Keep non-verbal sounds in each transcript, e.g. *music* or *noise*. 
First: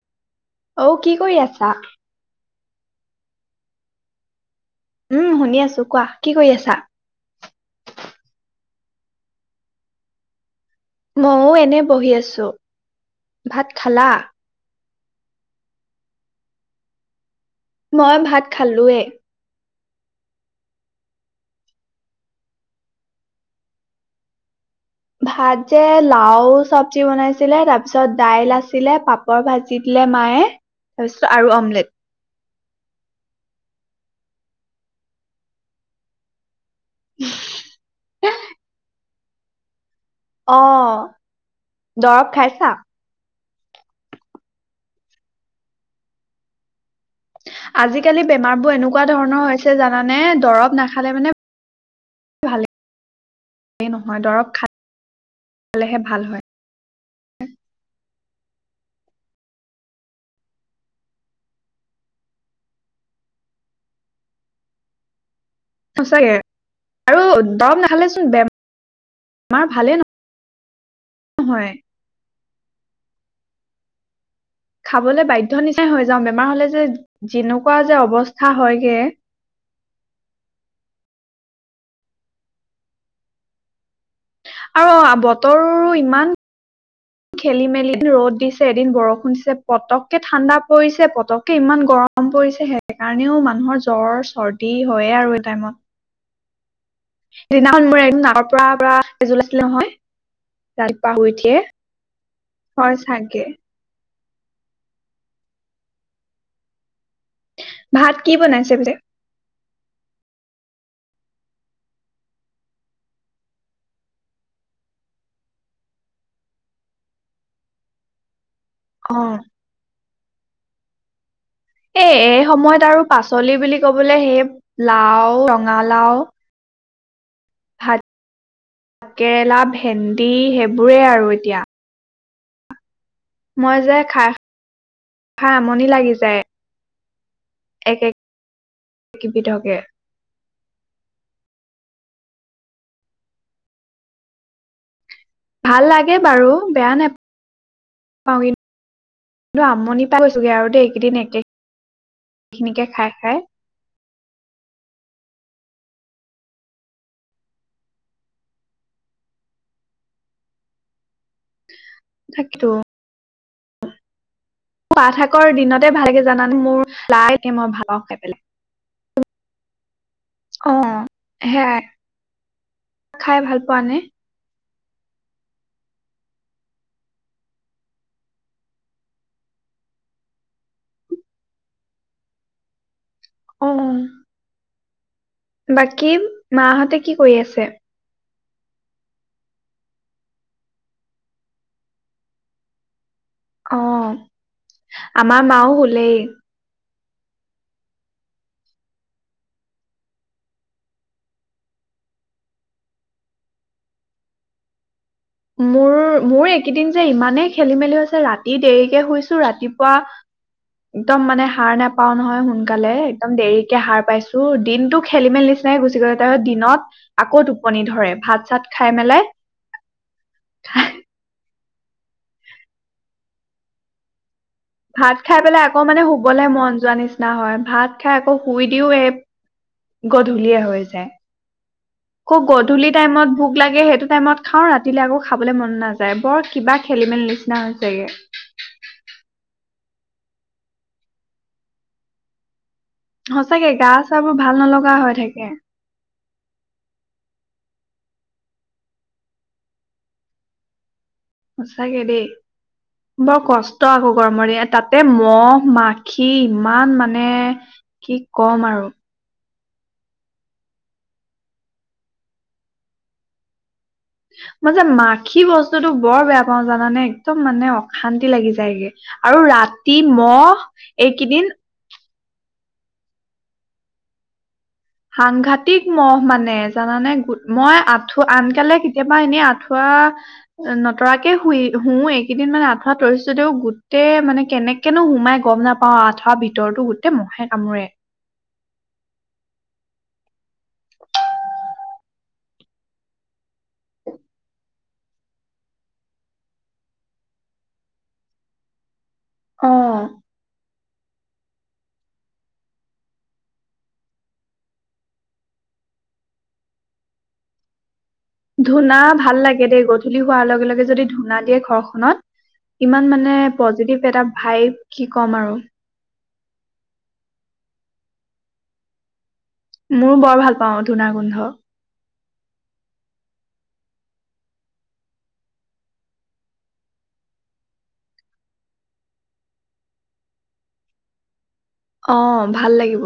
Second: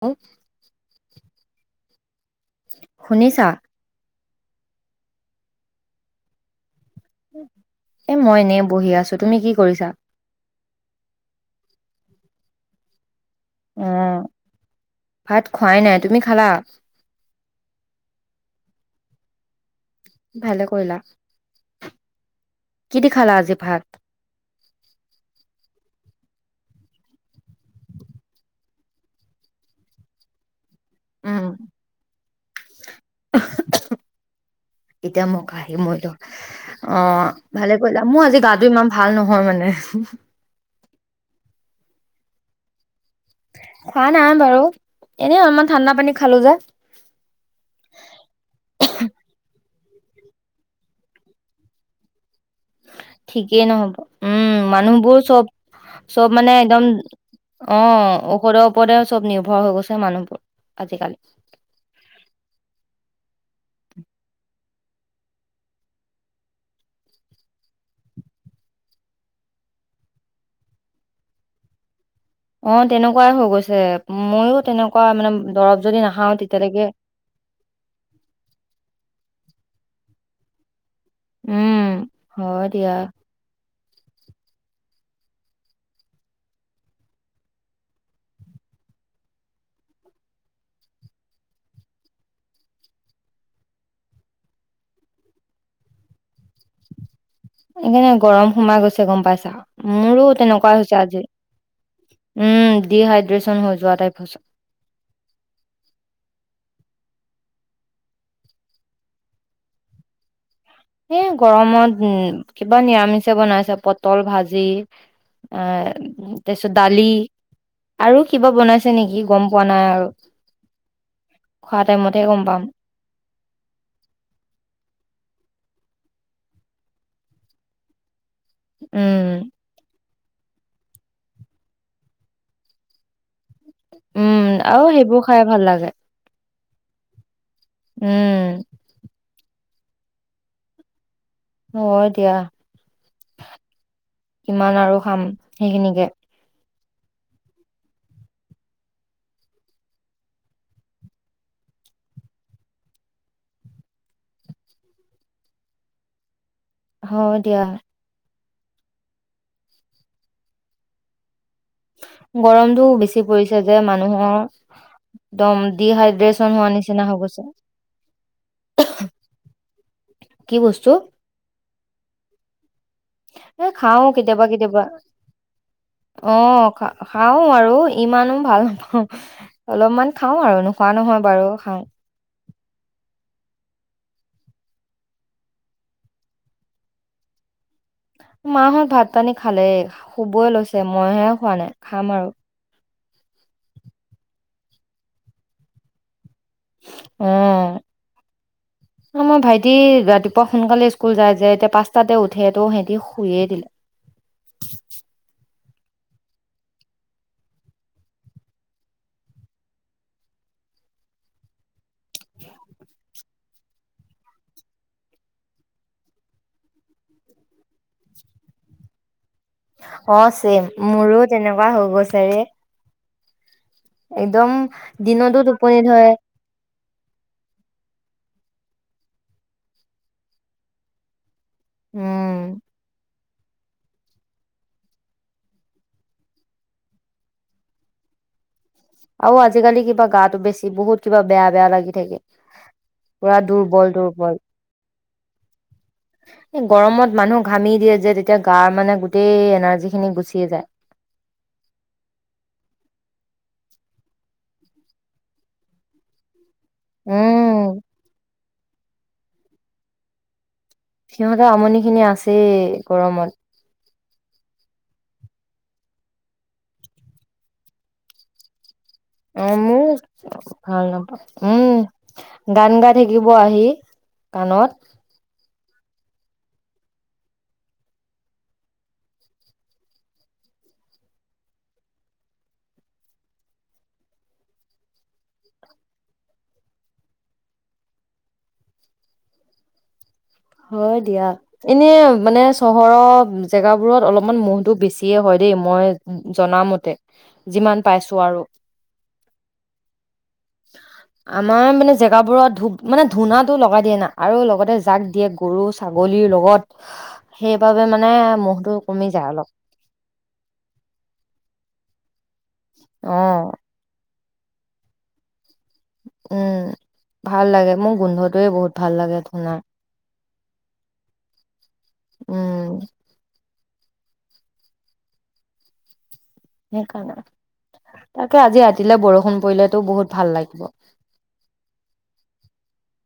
হ *unintelligible* অ, কি কৰি আছা। শুনিছা। উম শুনি আছো কোৱা, কি কৰি আছা? এ মই এনেই বহি আছো। তুমি কি কৰিছা? মউ এনে বহি আছো। ভাত অ খালা? ভাত খোৱাই নাই তুমি খালা? মই ভাত খালোৱে। ভালে কৰিলা। কিদি খালা আজি ভাত? ভাত যে লাও চবজি বনাইছিলে। তাৰপিছত দাইল আছিলে পাপৰ ভাজি দিলে মায়ে। তাৰপিছত উম আৰু অমলেট এতিয়া মোক আহি মইতো অ ভালে কৰিলা মোৰ আজি গাটো ইমান ভাল নহয় মানে হু হু অ দৰৱ খাইছা খা নাই বাৰু এনে অলমান ঠাণ্ডা পানী খালো যে আজিকালি বেমাৰ বোৰ এনেকুৱা ধৰণৰ ছে জানানে দৰৱ নাখালে মানে ভালেই ঠিকেই নহব নহয় দৰৱ উম মানুহবোৰ চব খালেহে ভাল চব হয় মানে একদম অ ঔষধৰ ওপদ চব নিৰ্ভৰ হৈ গৈছে মানুহবোৰ আজিকালি সচাকে আৰু দৰৱ নাখালে চোন বেম বেমাৰ ভালে নহয়। হয়। অ তেনেকুৱাই হৈ গৈছে ময়ো তেনেকুৱা খাবলৈ মানে বাধ্যয় দৰৱ নিচাই যদি হৈ যাওঁ নাখাও বেমাৰ হলে তেতিয়ালৈকে যে যেনেকুৱা যে অৱস্থা হয়গে উম হয় দিয়া আৰু বতৰো ইমান খেলি মেলি এদিন ৰ'দ দিছে এদিন বৰষুণ দিছে পতককে ঠাণ্ডা পৰিছে পতককে ইমান গৰম পৰিছে সেইকাৰণেও মানুহৰ জ্বৰ চৰ্দি হয়েই আৰু এই টাইমত সিদিনাখন মোৰ সেইকাৰণে একদম নাকৰ গৰম পৰা সোমাই পৰা গৈছে গম তেজ পাইছা ওলাইছিলে নহয় মোৰো তেনেকুৱাই হৈছে ৰাতিপুৱা শুই আজি উঠিয়ে উম হয় চাগে ডিহাইড্ৰেচন হৈ যোৱা টাইপ হৈছে ভাত কি বনাইছে বোলে। এ গৰমত উ কিবা নিৰামিষে বনাইছে পটল ভাজি এ তাৰ পিছত দালি আৰু কিবা বনাইছে আছে অ নেকি গম পোৱা নাই আৰু খোৱা এ টাইমতহে এ গম পাম সময়ত আৰু পাচলি বুলি কবলৈ সেই লাও ৰঙালাও ভাত উম কেৰেলা ভেণ্ দি সেইবোৰেই আৰু এতিয়া মই যে খাহ উম আৰু সেইবোৰ খাই খা ভাল আমনি লাগে লাগি যায়। এক এক উম কেপি থকে হ দিয়া কিমান আৰু খাম ভাল সেইখিনিকে লাগে বাৰু বেয়া নাপা পাওঁ কিন্ত কিন্তু আমনি পাই গৈছোগে আৰু দ এইকেইদিন একে এইখিনিকে খাই খাই হ দিয়া তাকেতো গৰমতটো বেছি কৰিছে যে মানুহৰ খোৱা থাকৰ একদম দিনতে ভালকে ডিহাইড্ৰেচন জানানে হোৱা মোৰ নিচিনা হৈ লাই গৈছে এ মই ভালওঁ খাই পেলাই কি অ বস্তু সেয়াই খাই ভাল এ পোৱা নে খাও কেতিয়াবা কেতিয়াবা অ খা খাও আৰু ইমানো ভাল নাপাওঁ অলপমান খাও আৰু নোখোৱা নহয় বাৰু খাওঁ অম বাকী মাহঁতে কি কৰি আছে মাহত ভাত পানী খালেই শুবই লৈছে মইহে খোৱা নাই খাম আৰু অ আমাৰ মাও হোঁলেই উম মই ভাইটি ৰাতিপুৱা সোনকালে স্কুল যায় যে এতিয়া পাঁচটাতে উঠে টো সিহতি শুইয়ে দিলে মোৰ মোৰ এইকেইদিন যে ইমানেই খেলি মেলি হৈছে ৰাতি দেৰিকে শুইছো ৰাতিপুৱা একদম মানে হাৰ নোপাও নহয় সোনকালে একদম দেৰিকে সাৰ পাইছো দিনতটো খেলি মেলি নিচিনাই গুচি গৈছে ত দিনত আকৌ টোপনি ধৰে ভাত চাত খাই মেলাই অ চেইম মোৰো তেনেক কোৱা হৈ গৈছে ৰে এই ভাত খাই পেলাই আকৌ মানে শুবলৈ মন যোৱা নিচিনা হয় ভাত খাই আকৌ শুই দিও এই গধূলীয়ে হৈ যায় উম খুব গধূলি টাইমত ভোক লাগে সেইটো টাইমত খাওঁ ৰাতিলেলৈ আকৌ খাবলৈ মন নাযায় বৰ কিবা খেলি‍ মেলি নিচিনা হৈছেগে আৰু আজিকালি কিবা গাটো বেছি বহুত কিবা বেয়া বেয়া লাগি থাকে পুৰা সচাকে দুৰ্বল গা চা দুৰ্বল বোৰ ভাল নলগা হৈ থাকে *inaudible* এই গৰমত মানুহ ঘামি দিয়ে যে তেতিয়া গাৰ মানে গোটেই এনাৰ্জি খিনি গুচিয়ে যায় সচাকে দেই বৰ কষ্ট আকৌ গৰমৰ দ তাতে মহ মাখি ইমান মানে উম কি কম আৰু সিহঁতেৰ আমনি খিনি আছেই গৰমত মই যে মাখি বস্তুতটো বৰ বেয়া পাও জানানে একদম মানে অশান্তি লাগি যায়গে আৰু উম মোৰ ৰাতি মহ ভাল নাপাওঁ এইকেইদিন উম গান গাই থাকিব আহি কাণত সাংঘাতিক মহ মানে জানানে মই আঠুৱা আনকালে কেতিয়াবা এনেই আঁঠুৱা নতৰাকে শুই শু এইকেইদিন মানে আঠুৱা তৰিছো দেও গোটেই মানে কেনেকেনো সোমাই গম নাপাও আঠুৱা ভিতৰতো গোটেই মহে কামোৰে হয় দিয়া এনেই মানে চহৰৰ জেগাবোৰত অলপমান মহটো বেছিয়ে হয় দেই মই জনামতে যিমান পাইছো আৰু অ আমাৰ মানে জেগাবোৰত ধু মানে ধূনাতটো লগাই দিয়ে না আৰু লগতে জাক দিয়ে গৰু ছাগলীৰ লগত সেইবাবে মানে মহটো ধূনা কমি যায় ভাল অলপ লাগে দেই গধূলি হোৱাৰ লগে লগে যদি ধূনা দিয়ে ঘৰ অত ইমান মানে অ পজিটিভ এটা ভাই কি ক'ম আৰু উম ভাল লাগে মোৰ গোন্ধটোৱে বহুত ভাল লাগে ধূনাৰ মোৰো বৰ ভাল পাওঁ ধূনাৰ গোন্ধ উম সেইকাৰণে তাকে আজি ৰাতিলে বৰষুণ পৰিলেতো বহুত ভাল লাগিব অ ভাল লাগিব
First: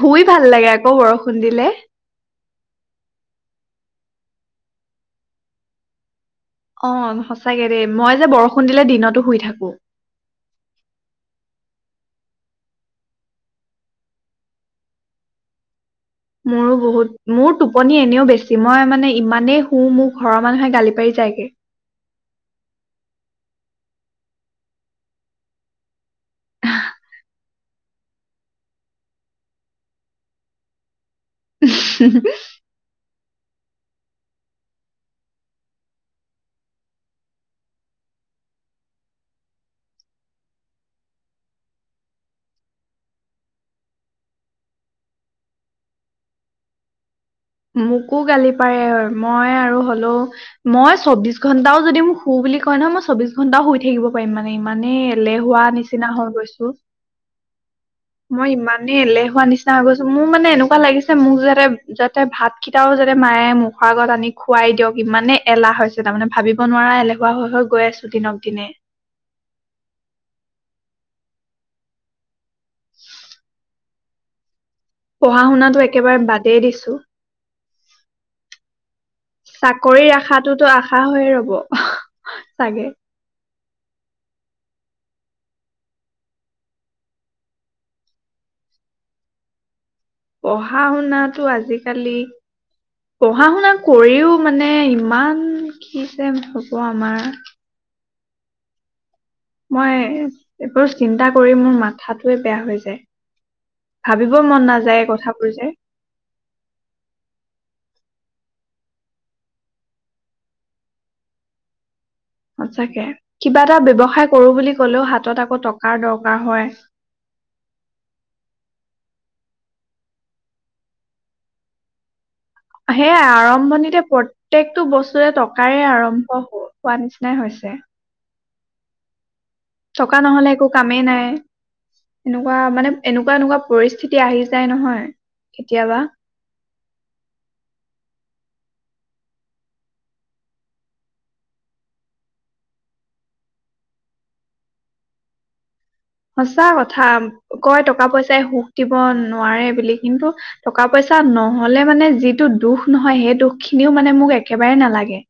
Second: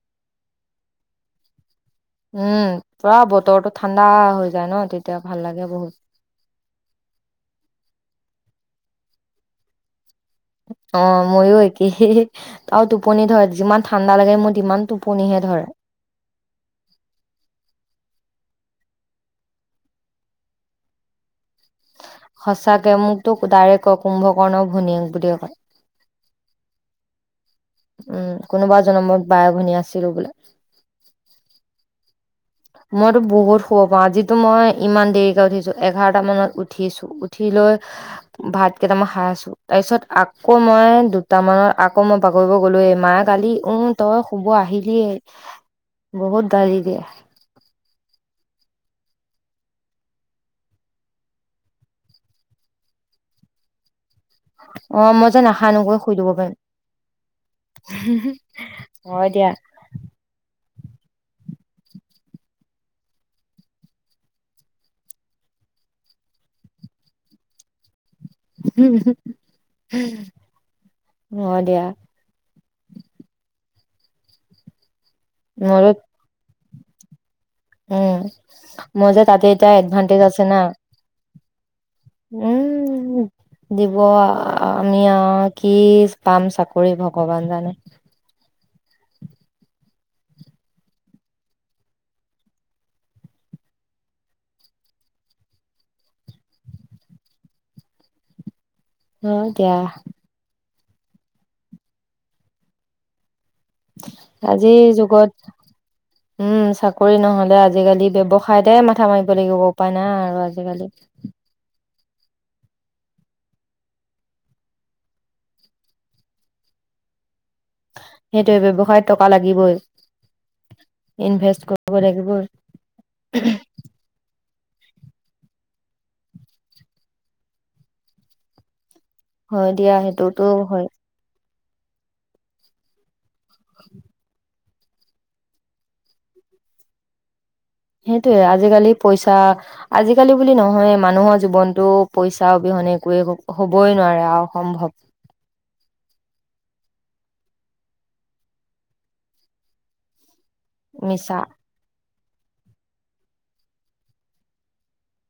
শুই ভাল লাগে আকৌ বৰষুণ দিলে উম পুৰা বতৰটো ঠাণ্ডা হৈ যায় ন তেতিয়া ভাল লাগে বহুত অ‌', সঁচাকে দেই মই যে, বৰষুণ দিলে দিনতো শুই থাকো। অ' ময়ো একেইহে আৰু টোপনি ধৰে যিমান ঠাণ্ডা লাগে মোৰ সিমান টোপনিহে ধৰে। মোৰো বহুত মোৰ টোপনি এনেও বেছি, মই মানে ইমানেই শুওঁ মোৰ ঘৰৰ মানুহে গালি পাৰি যায়গে। সঁচাকে মোক ত ডাৰেক্ট কয়, কুম্ভকৰ্ণ ভনীয়েক বুলিয়ে কয়। উম, কোনোবা জনমত বায়-ভনী আছিলো বোলে। *unintelligible* মইতো বহুত শুব পাওঁ, আজিতো মই ইমান দেৰিকে উঠিছোঁ। এঘাৰটা মানত উঠিছো, উঠি লৈ ভাত কেইটামান খায় আছোঁ, তাৰপিছত আকৌ মই দুটামানত আকৌ মই বাগৰিব গলোয়েই, মায়ে গালি উম, তই শুব আহিলিয়েই, বহুত গালি দিয়ে। মোকো গালি পাৰে, মই আৰু হ'লেও মই চৌবিশ ঘণ্টাও যদি মোক শু বুলি কয় নহয় মই চৌবিশ ঘন্টাও শুই থাকিব *unintelligible* মানে ইমানে, অ মই যে এলেহুৱা নাসানুকৈ নিচিনা শুই দিব হৈ পাৰিম গৈছো মই ইমানে হয় এলেহুৱা দিয়া নিচিনা হৈ গৈছো, মোৰ মানে এনেকু *unintelligible* লাগিছে মোক যাতে-যাত *unintelligible* ভাত কেইটাও যাতে মায়ে মুখৰ আগত আনি খুৱাই দিয়ক, ইমানে এলাহ হৈছে, তাৰমানে ভাবিব নোৱাৰা এলেহুৱা হৈ হৈ গৈ আছোঁ। হম হ হম। অ' দিয়া। *inaudible* পঢ়া শুনাতো মোৰ একেবাৰে বাদেই দিছো। *unintelligible* উম, মই যে তাতে এতিয়া চাকৰিৰ এডভানটেজ আছে না, আশাটোতো আশা হৈয়ে ৰব চাগে উম্। দিব আ, আমি আহ কি পাম চাকৰি, ‌ভগৱান জানে। পঢ়া-শুনটো আজিকালি, পঢ়া-শুনা কৰিও মানে ইমান কিজে হ'ব আমাৰ। হয় দিয়া। মই এইবোৰ চিন্তা কৰি, মোৰ মাথাটোৱে বেয়া হৈ যায়। ভাবিব মন আজিৰ নাযায় কথাবোৰ যুগত, যে উম, চাকৰি নহ'লে আজিকালি ব্যৱ *unintelligible* মাথা মাৰিব লাগিব। উপায় নাই, আৰু আজিকালি। সছাঁকে, কিবা এটা ব্যৱসায় কৰোঁ বুলি কলেও, হাতত আকৌ টকাৰ দৰকাৰ হয়। সেইটোৱে ব্যৱসায়ত টকা লাগিবই, ইনভেষ্ট কৰিব লাগিবই। সেয়াই আৰম্ভণিতে প্ৰ প্ৰত্যেকটো বস্তুৱে, টকাৰে আৰম্ভ হোৱা নিচিনাই হৈছে। হয় দিয়া টকা সেইটোতো নহ'লে, একো হয় কামেই নাই। এনেকুৱা মানে, এনেকুৱা-এনেকুৱা পৰিস্থিতি আহি যায় নহয় কেতিয়াবা, সেইটোৱেই আজিকালি পইচা, আজিকালি বুলি নহয়, মানুহৰ জীৱনতটো পইচা অবিহনে একোৱেই হবই নোৱাৰে আৰু অসম্ভৱ। সঁচা কথা, কয় টকা পইচাই সুখ দিব নোৱাৰে বুলি কিন্তু টকা পইচা মিছা নহলে মানে যি টো দুখ নহয়, সেই দুখ খিনিও মানে মোক একেবাৰে নালাগে।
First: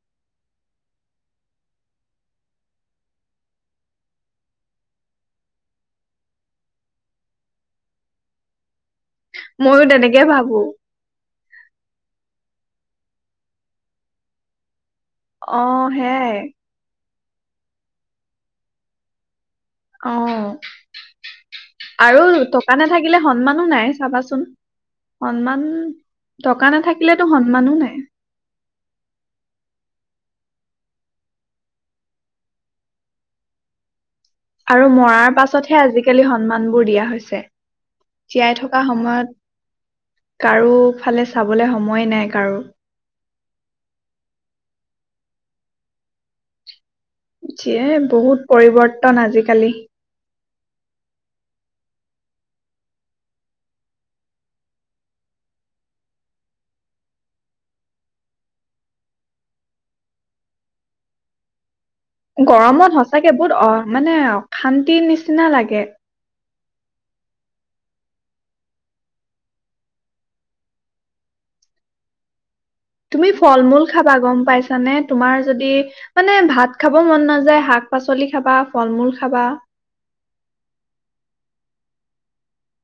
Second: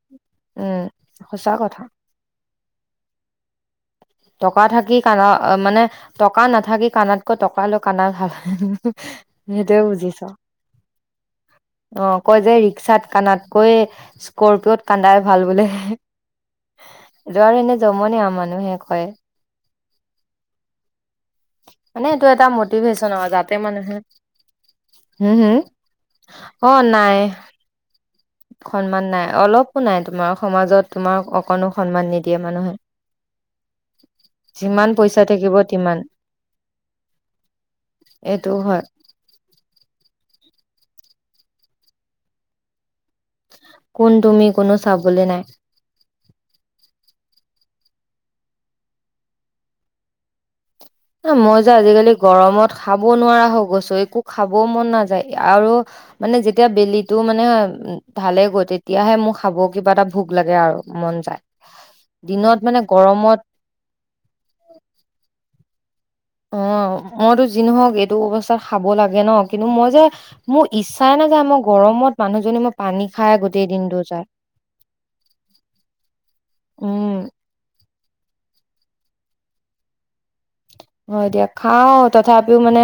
উম, সঁচা কথা। টকা থাকি কাানা, মানে টকা নাথাকি কাানাতকৈ টকা লৈ কানা ভাল। সেইটোয়েই ময়ো তেনেকে বুজিছা, ভাবো অ', কয় যে চাত কানাতকৈ স্কৰপিঅত কান্দাই ভাল অ বোলে। সেয়াই য আৰু এনে জম ন আৰু মানুহে হয় অ *unintelligible* *unintelligible* মানে আৰু এইটো এটা টকা মটিভেশ্যন নাথাকিলে আৰু যাতে সন্মানো নাই মানুহে চাবাচোন হম হম সন্মান টকা অ নাই নাথাকিলেতো সন্মানো নাই। সন্মান নাই অলপো নাই তোমাৰ সমাজত তোমাক অকণো সন্মান নিদিয়ে মানুহে আৰু যিমান পইচা মৰাৰ থাকিব পাছতহে তিমান আজিকালি সন্মানবোৰ দিয়া হৈছে এইটো জীয়াই থকা হয় সময়ত কাৰো ফালে চাবলৈ সময়ে নাই কাৰো কোন তুমি কোনো চাবলে নাই যিয়ে বহুত পৰিৱৰ্তন আজিকালি ন মই যে আজিকালি গৰমত খাব নোৱাৰা হৈ গৈছো একো খাবও মন নাযায় আৰু মানে যেতিয়া বেলিটো মানে ঢালে গৈ তেতিয়াহে মোৰ খাব কিবা এটা ভোক লাগে আৰু মন যায়। দিনত মানে গৰমত সচাকে বহুত অ মানে অশান্তিৰ নিচিনা লাগে অ মইতো যি নহওক এইটো অৱস্থাত খাব লাগে ন কিন্তু মই যে মোৰ ইচ্ছাই নাই যে মই গৰমত মানুহজনী মই পানী তুমি খাই ফল গোটেই মূল দিনটো খাবা যায় গম পাইছানে তোমাৰ যদি মানে ভাত খাব উম মন নাযায় শাক শাক পাচলি খাবা ফল-মূল খাবা হয় এ দিয়া খাও তথাপিও মানে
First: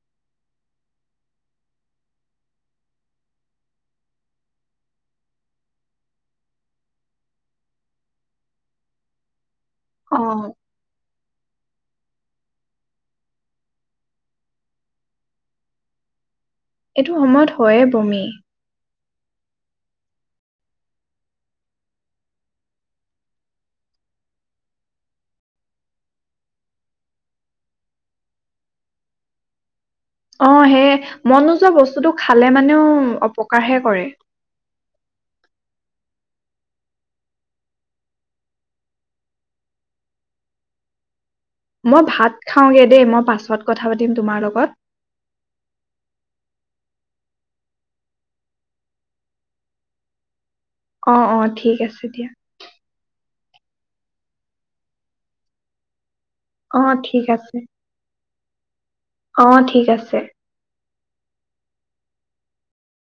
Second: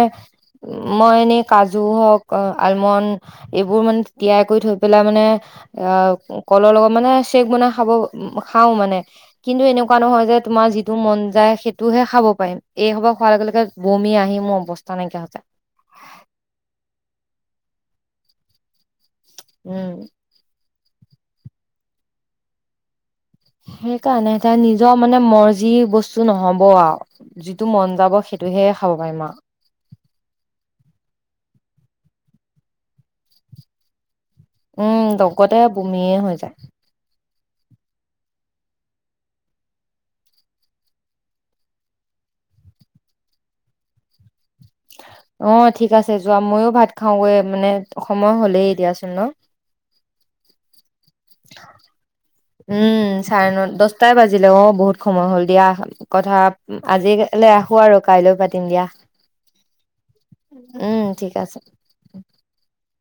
মই এনেই কাজু হওক আলমণ্ড এইবোৰ মানে তিয়াই কৰি থৈ পেলাই মানে আহ কলৰ লগত মানে চেক বনাই খাব খাও মানে কিন্তু এনেকুৱা অ নহয় যে তোমাৰ যিটো মন যায় সেইটোহে খাব পাৰিম এই সবা খোৱাৰ লগে লগে বমি আহি মোৰ অৱস্থা নাইকিয়া হৈ হৈছে। এইটো সমত হয়ে বমি উম *inaudible* সেইকাৰণে এতিয়া নিজৰ মানে মৰ্জি বস্তু নহব আও যিটো মন যাব সিটোহে খাব পাৰিম আও অ সেয়ে মন নোযোৱা বস্তুটো খালে মানেও অপকাৰহে কৰে উম লগতে বমিয়ে হৈ যায় মই ভাত খাওঁগে দেই মই পাছত কথা পাতিম তোমাৰ লগত অ ঠিক আছে যোৱা ময়ো ভাত খাওঁগৈ মানে সময় হ'লেই এতিয়াচোন ন অ অ ঠিক আছে দিয়া *inaudible* উম, চাৰে ন দছটাই বাজিলে অ বহুত সময় হ'ল দিয়া হ কথা অ আজি ঠিক কালি আছে আহো আৰু কাইলৈ পাতি তিমদিয়া অ ঠিক আছে ঠিক আছে